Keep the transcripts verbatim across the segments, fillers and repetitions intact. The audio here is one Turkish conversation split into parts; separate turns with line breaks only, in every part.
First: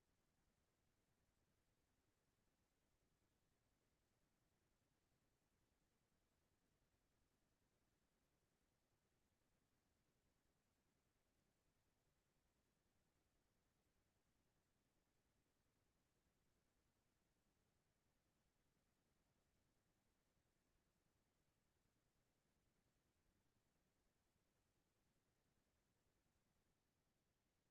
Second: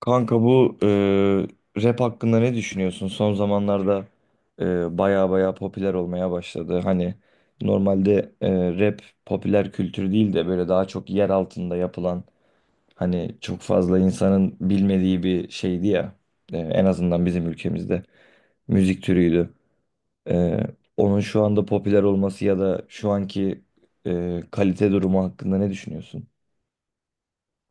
Kanka bu e, rap hakkında ne düşünüyorsun? Son zamanlarda e, baya baya popüler olmaya başladı. Hani normalde e, rap popüler kültür değil de böyle daha çok yer altında yapılan hani çok fazla insanın bilmediği bir şeydi ya. E, en azından bizim ülkemizde müzik türüydü. E, Onun şu anda popüler olması ya da şu anki e, kalite durumu hakkında ne düşünüyorsun?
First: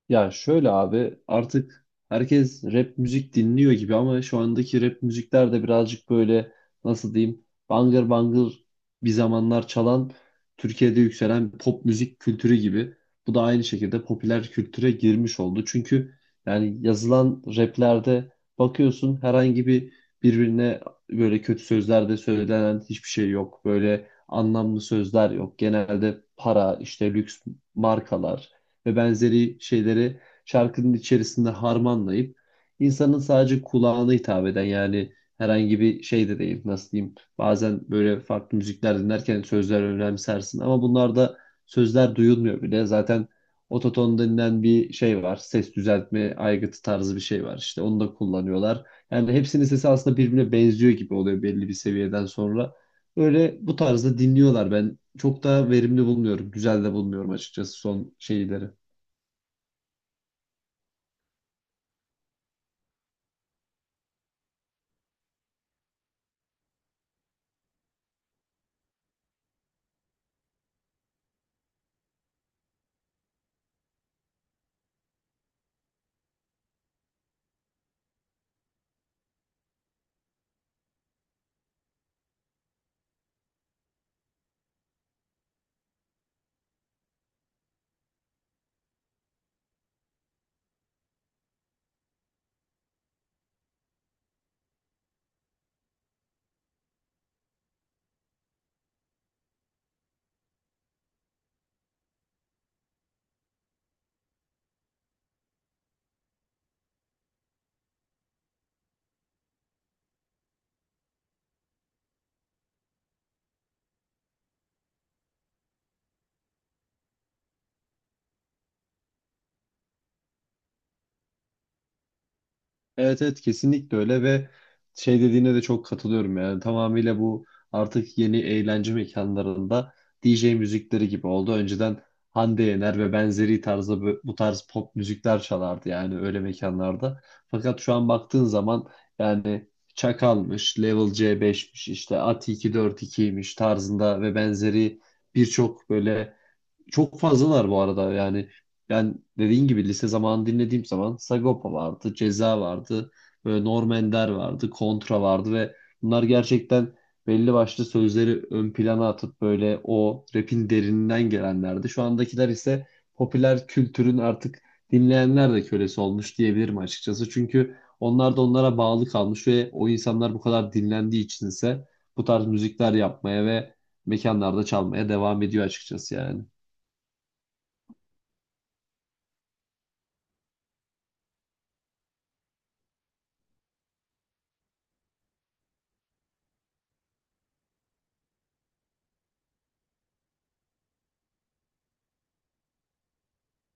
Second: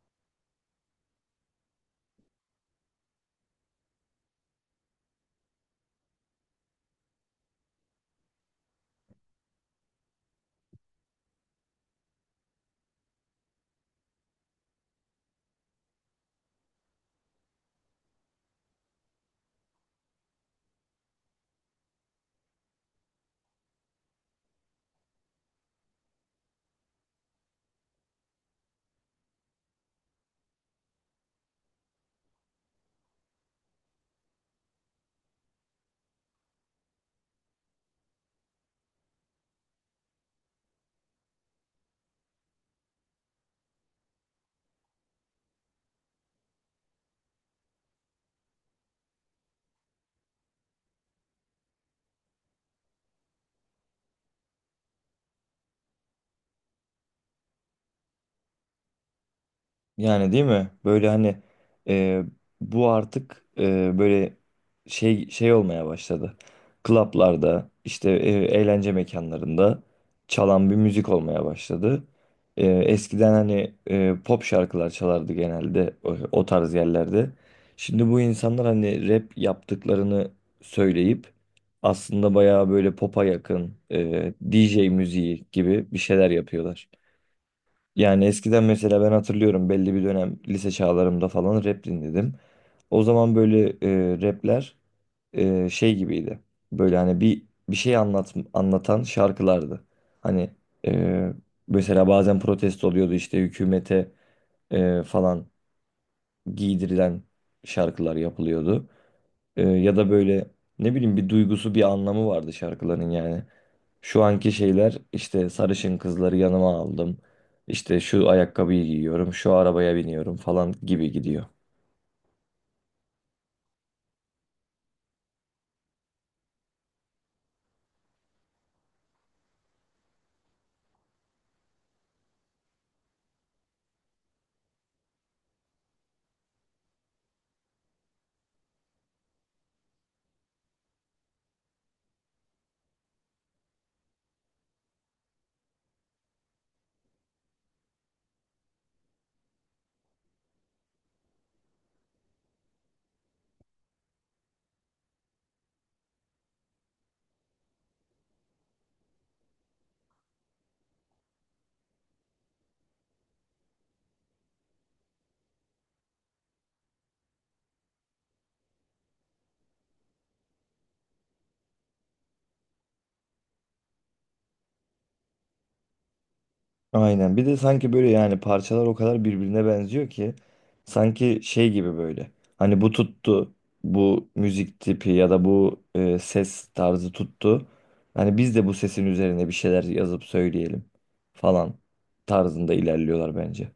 Ya şöyle abi, artık herkes rap müzik dinliyor gibi ama şu andaki rap müzikler de birazcık böyle, nasıl diyeyim, bangır bangır bir zamanlar çalan Türkiye'de yükselen pop müzik kültürü gibi. Bu da aynı şekilde popüler kültüre girmiş oldu. Çünkü yani yazılan raplerde bakıyorsun herhangi bir birbirine böyle kötü sözler de söylenen hiçbir şey yok. Böyle anlamlı sözler yok. Genelde para, işte lüks markalar ve benzeri şeyleri şarkının içerisinde harmanlayıp insanın sadece kulağına hitap eden, yani herhangi bir şey de değil. Nasıl diyeyim, bazen böyle farklı müzikler dinlerken sözler önemsersin ama bunlarda sözler duyulmuyor bile zaten. Ototon denilen bir şey var, ses düzeltme aygıtı tarzı bir şey var, işte onu da kullanıyorlar. Yani hepsinin sesi aslında birbirine benziyor gibi oluyor belli bir seviyeden sonra. Öyle bu tarzda dinliyorlar. Ben çok da verimli bulmuyorum, güzel de bulmuyorum açıkçası son şeyleri.
Yani değil mi? Böyle hani e, bu artık e, böyle şey şey olmaya başladı. Klaplarda işte e, eğlence mekanlarında çalan bir müzik olmaya başladı. E, eskiden hani e, pop şarkılar çalardı genelde o, o tarz yerlerde. Şimdi bu insanlar hani rap yaptıklarını söyleyip aslında bayağı böyle popa yakın e, D J müziği gibi bir şeyler yapıyorlar. Yani eskiden mesela ben hatırlıyorum belli bir dönem lise çağlarımda falan rap dinledim. O zaman böyle e, rapler e, şey gibiydi. Böyle hani bir bir şey anlat, anlatan şarkılardı. Hani e, mesela bazen protesto oluyordu işte hükümete e, falan giydirilen şarkılar yapılıyordu. Ee, ya da böyle ne bileyim bir duygusu bir anlamı vardı şarkıların yani. Şu anki şeyler işte sarışın kızları yanıma aldım. İşte şu ayakkabıyı giyiyorum, şu arabaya biniyorum falan gibi gidiyor.
Evet evet, kesinlikle öyle. Ve şey dediğine de çok katılıyorum, yani tamamıyla bu artık yeni eğlence mekanlarında D J müzikleri gibi oldu. Önceden Hande Yener ve benzeri tarzda bö- bu tarz pop müzikler çalardı yani öyle mekanlarda. Fakat şu an baktığın zaman yani Çakal'mış, Level C beşmiş, işte A T iki yüz kırk ikiymiş tarzında ve benzeri birçok böyle, çok fazlalar bu arada yani. Ben dediğin gibi lise zamanı dinlediğim zaman Sagopa vardı, Ceza vardı, böyle Norm Ender vardı, Kontra vardı ve bunlar gerçekten belli başlı sözleri ön plana atıp böyle o rap'in derininden gelenlerdi. Şu andakiler ise popüler kültürün artık dinleyenler de kölesi olmuş diyebilirim açıkçası. Çünkü onlar da onlara bağlı kalmış ve o insanlar bu kadar dinlendiği için ise bu tarz müzikler yapmaya ve mekanlarda çalmaya devam ediyor açıkçası yani.
Aynen. Bir de sanki böyle yani parçalar o kadar birbirine benziyor ki sanki şey gibi böyle. Hani bu tuttu, bu müzik tipi ya da bu e, ses tarzı tuttu. Hani biz de bu sesin üzerine bir şeyler yazıp söyleyelim falan tarzında ilerliyorlar bence.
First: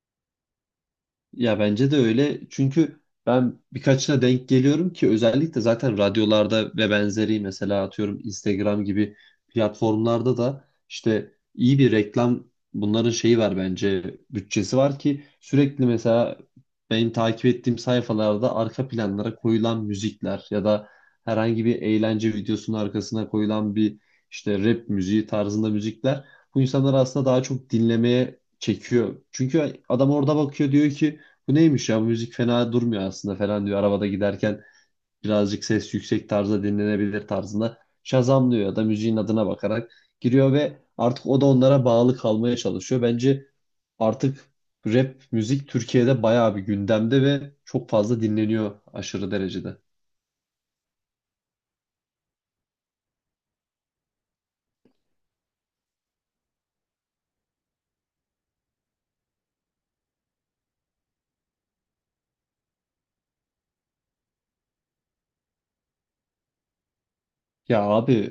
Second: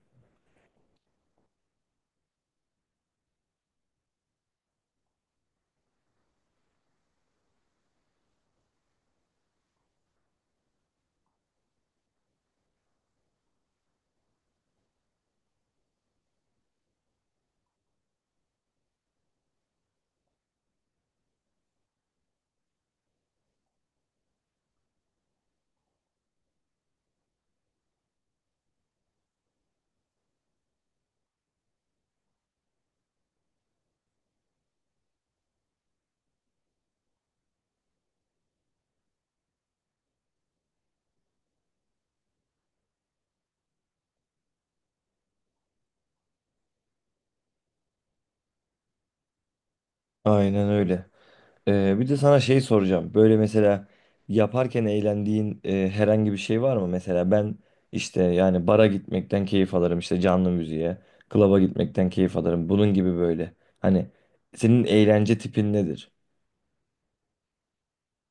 Ya bence de öyle. Çünkü ben birkaçına denk geliyorum ki, özellikle zaten radyolarda ve benzeri, mesela atıyorum Instagram gibi platformlarda da işte iyi bir reklam bunların şeyi var bence, bütçesi var ki sürekli mesela benim takip ettiğim sayfalarda arka planlara koyulan müzikler ya da herhangi bir eğlence videosunun arkasına koyulan bir işte rap müziği tarzında müzikler bu insanları aslında daha çok dinlemeye çekiyor. Çünkü adam orada bakıyor diyor ki bu neymiş ya, bu müzik fena durmuyor aslında falan diyor. Arabada giderken birazcık ses yüksek tarzda dinlenebilir tarzında şazamlıyor ya da müziğin adına bakarak giriyor ve artık o da onlara bağlı kalmaya çalışıyor. Bence artık rap müzik Türkiye'de bayağı bir gündemde ve çok fazla dinleniyor aşırı derecede.
Aynen öyle. Ee, bir de sana şey soracağım. Böyle mesela yaparken eğlendiğin e, herhangi bir şey var mı? Mesela ben işte yani bara gitmekten keyif alırım işte canlı müziğe, klaba gitmekten keyif alırım. Bunun gibi böyle. Hani senin eğlence tipin nedir?
Ya abi,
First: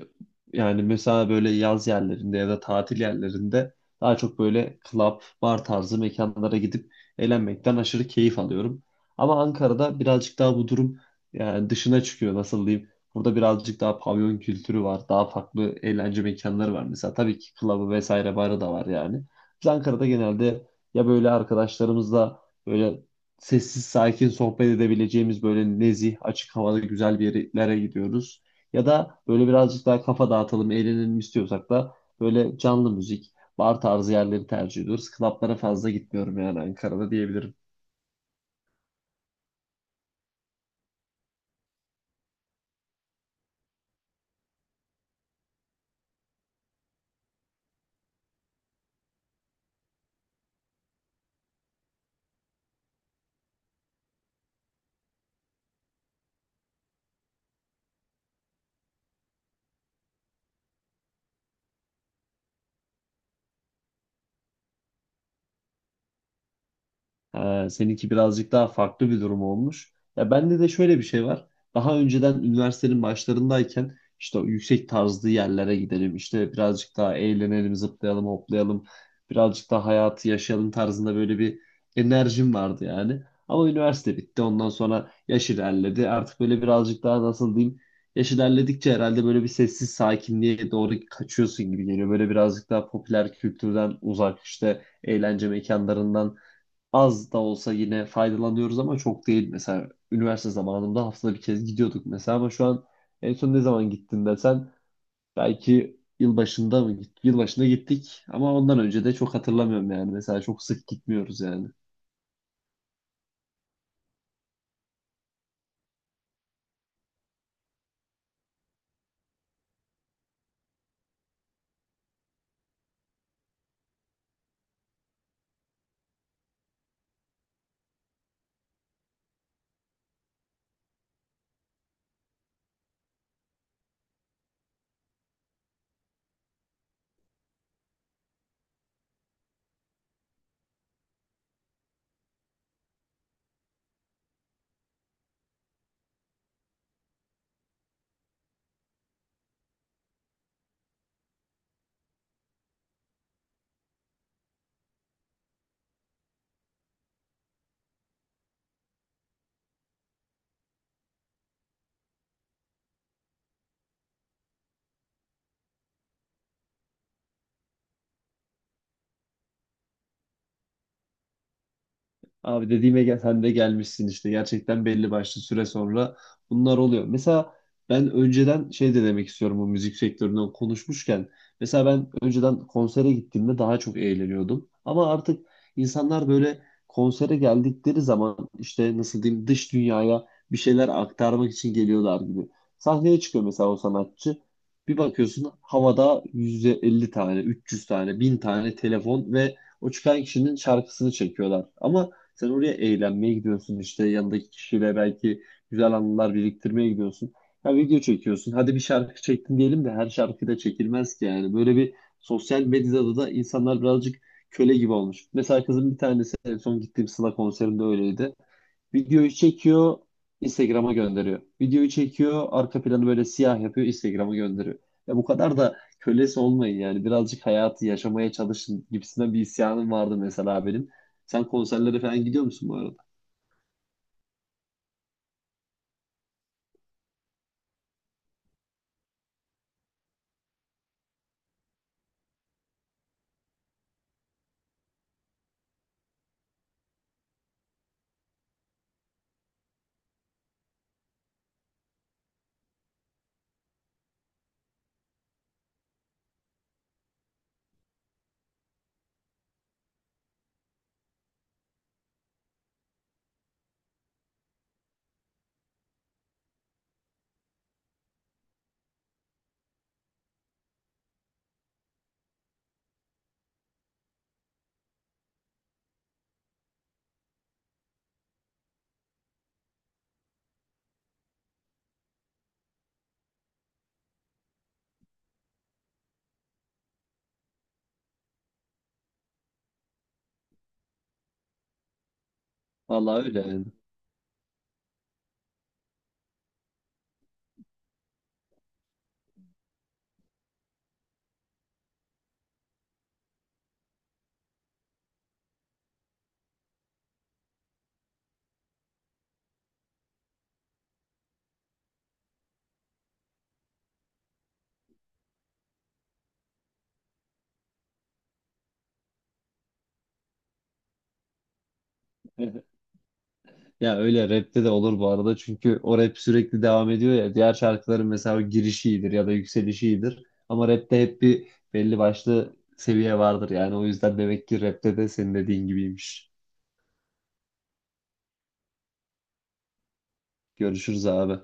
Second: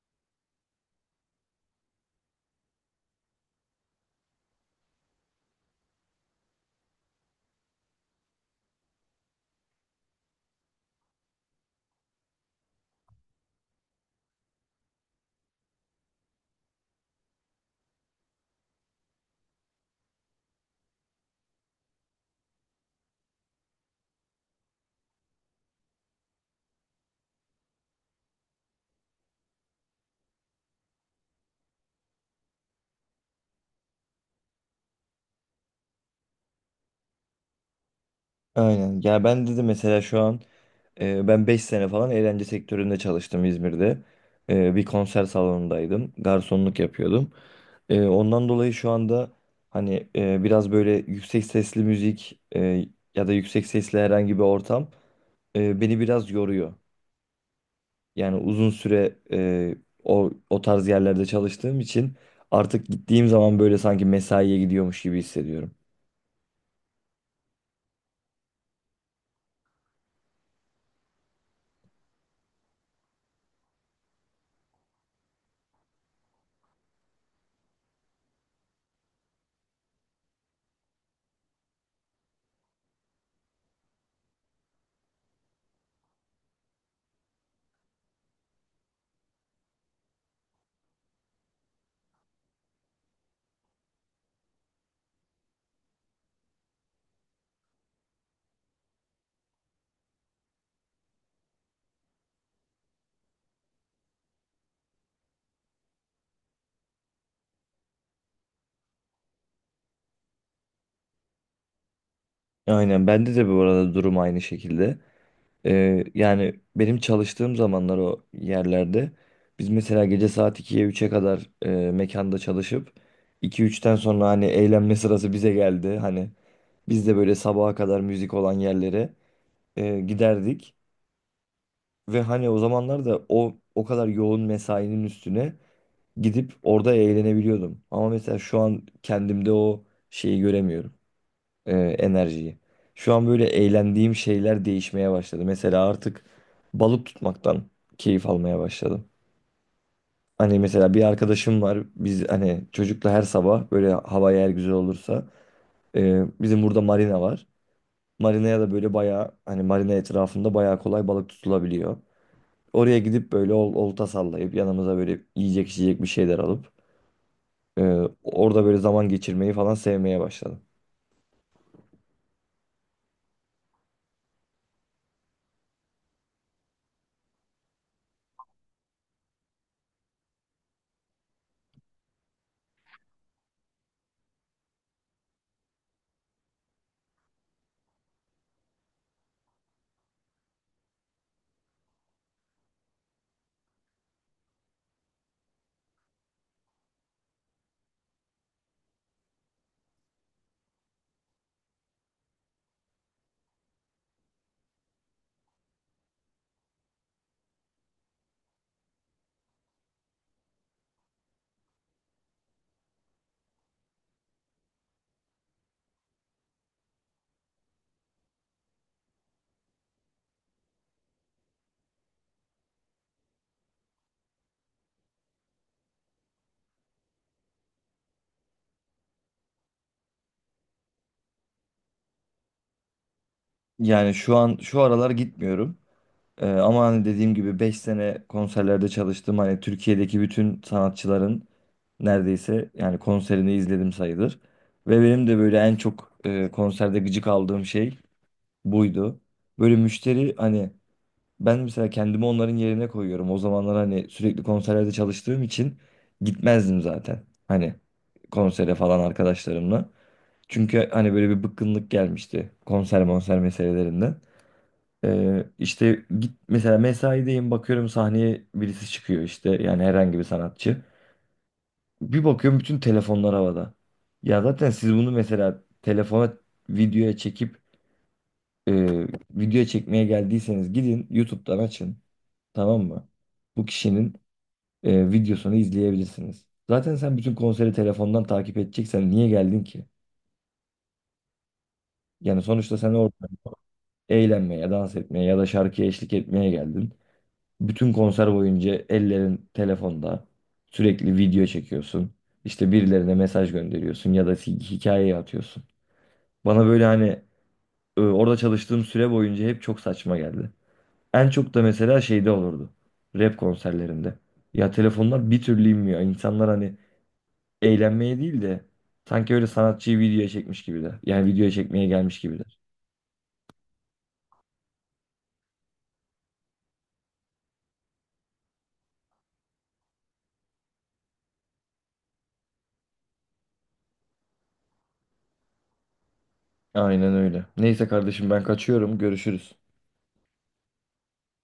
yani mesela böyle yaz yerlerinde ya da tatil yerlerinde daha çok böyle club, bar tarzı mekanlara gidip eğlenmekten aşırı keyif alıyorum. Ama Ankara'da birazcık daha bu durum yani dışına çıkıyor, nasıl diyeyim. Burada birazcık daha pavyon kültürü var. Daha farklı eğlence mekanları var. Mesela tabii ki club'ı vesaire, barı da var yani. Biz Ankara'da genelde ya böyle arkadaşlarımızla böyle sessiz sakin sohbet edebileceğimiz böyle nezih, açık havada güzel bir yerlere gidiyoruz. Ya da böyle birazcık daha kafa dağıtalım, eğlenelim istiyorsak da böyle canlı müzik, bar tarzı yerleri tercih ediyoruz. Klaplara fazla gitmiyorum yani Ankara'da diyebilirim.
Aynen. Ya ben dedi mesela şu an e, ben beş sene falan eğlence sektöründe çalıştım İzmir'de. E, bir konser salonundaydım. Garsonluk yapıyordum. Ee, ondan dolayı şu anda hani e, biraz böyle yüksek sesli müzik e, ya da yüksek sesli herhangi bir ortam e, beni biraz yoruyor. Yani uzun süre e, o o tarz yerlerde çalıştığım için artık gittiğim zaman böyle sanki mesaiye gidiyormuş gibi hissediyorum.
Ee, seninki birazcık daha farklı bir durum olmuş. Ya bende de şöyle bir şey var. Daha önceden üniversitenin başlarındayken işte o yüksek tarzlı yerlere gidelim, işte birazcık daha eğlenelim, zıplayalım, hoplayalım. Birazcık daha hayatı yaşayalım tarzında böyle bir enerjim vardı yani. Ama üniversite bitti. Ondan sonra yaş ilerledi. Artık böyle birazcık daha nasıl diyeyim? Yaş ilerledikçe herhalde böyle bir sessiz sakinliğe doğru kaçıyorsun gibi geliyor. Böyle birazcık daha popüler kültürden uzak işte eğlence mekanlarından az da olsa yine faydalanıyoruz ama çok değil. Mesela üniversite zamanında haftada bir kez gidiyorduk mesela, ama şu an en son ne zaman gittin desen belki yılbaşında mı gittik? Yılbaşında gittik ama ondan önce de çok hatırlamıyorum yani. Mesela çok sık gitmiyoruz yani.
Aynen bende de bu arada durum aynı şekilde. Ee, yani benim çalıştığım zamanlar o yerlerde biz mesela gece saat ikiye üçe kadar e, mekanda çalışıp iki üçten sonra hani eğlenme sırası bize geldi. Hani biz de böyle sabaha kadar müzik olan yerlere e, giderdik ve hani o zamanlar da o o kadar yoğun mesainin üstüne gidip orada eğlenebiliyordum. Ama mesela şu an kendimde o şeyi göremiyorum e, enerjiyi. Şu an böyle eğlendiğim şeyler değişmeye başladı. Mesela artık balık tutmaktan keyif almaya başladım. Hani mesela bir arkadaşım var. Biz hani çocukla her sabah böyle hava eğer güzel olursa e, bizim burada marina var. Marinaya da böyle bayağı hani marina etrafında bayağı kolay balık tutulabiliyor. Oraya gidip böyle ol- olta sallayıp yanımıza böyle yiyecek içecek bir şeyler alıp e, orada böyle zaman geçirmeyi falan sevmeye başladım.
Abi dediğime gel, sen de gelmişsin işte. Gerçekten belli başlı süre sonra bunlar oluyor. Mesela ben önceden şey de demek istiyorum bu müzik sektöründen konuşmuşken. Mesela ben önceden konsere gittiğimde daha çok eğleniyordum. Ama artık insanlar böyle konsere geldikleri zaman işte nasıl diyeyim dış dünyaya bir şeyler aktarmak için geliyorlar gibi. Sahneye çıkıyor mesela o sanatçı. Bir bakıyorsun havada yüz elli tane, üç yüz tane, bin tane telefon ve o çıkan kişinin şarkısını çekiyorlar. Ama sen oraya eğlenmeye gidiyorsun, işte yanındaki kişiyle belki güzel anılar biriktirmeye gidiyorsun. Ya video çekiyorsun. Hadi bir şarkı çektin diyelim de her şarkı da çekilmez ki yani. Böyle bir sosyal medyada da insanlar birazcık köle gibi olmuş. Mesela kızın bir tanesi en son gittiğim Sıla konserinde öyleydi. Videoyu çekiyor, Instagram'a gönderiyor. Videoyu çekiyor, arka planı böyle siyah yapıyor, Instagram'a gönderiyor. Ya bu kadar da kölesi olmayın yani. Birazcık hayatı yaşamaya çalışın gibisinden bir isyanım vardı mesela benim. Sen konserlere falan gidiyor musun bu arada?
Yani şu an şu aralar gitmiyorum. Ee, ama hani dediğim gibi beş sene konserlerde çalıştım. Hani Türkiye'deki bütün sanatçıların neredeyse yani konserini izledim sayılır. Ve benim de böyle en çok e, konserde gıcık aldığım şey buydu. Böyle müşteri hani ben mesela kendimi onların yerine koyuyorum. O zamanlar hani sürekli konserlerde çalıştığım için gitmezdim zaten. Hani konsere falan arkadaşlarımla. Çünkü hani böyle bir bıkkınlık gelmişti konser monser meselelerinde. Ee, işte git mesela mesaideyim bakıyorum sahneye birisi çıkıyor işte yani herhangi bir sanatçı. Bir bakıyorum bütün telefonlar havada. Ya zaten siz bunu mesela telefona videoya çekip e, videoya çekmeye geldiyseniz gidin YouTube'dan açın, tamam mı? Bu kişinin e, videosunu izleyebilirsiniz. Zaten sen bütün konseri telefondan takip edeceksen niye geldin ki? Yani sonuçta sen orada
Vallahi öyle yani.
eğlenmeye, dans etmeye ya da şarkıya eşlik etmeye geldin. Bütün konser boyunca ellerin telefonda. Sürekli video çekiyorsun. İşte birilerine mesaj gönderiyorsun ya da hi- hikaye atıyorsun. Bana böyle hani e, orada çalıştığım süre boyunca hep çok saçma geldi. En çok da mesela şeyde olurdu. Rap konserlerinde. Ya telefonlar bir türlü inmiyor. İnsanlar hani eğlenmeye değil de sanki öyle sanatçıyı videoya çekmiş gibiler. Yani videoya çekmeye gelmiş gibiler.
Ya öyle rapte de olur bu arada çünkü o rap sürekli devam ediyor ya. Diğer şarkıların mesela o girişi iyidir ya da yükselişi iyidir. Ama rapte hep bir belli başlı seviye vardır yani. O yüzden demek ki rapte de senin dediğin gibiymiş.
Aynen öyle. Neyse kardeşim ben kaçıyorum. Görüşürüz.
Görüşürüz abi.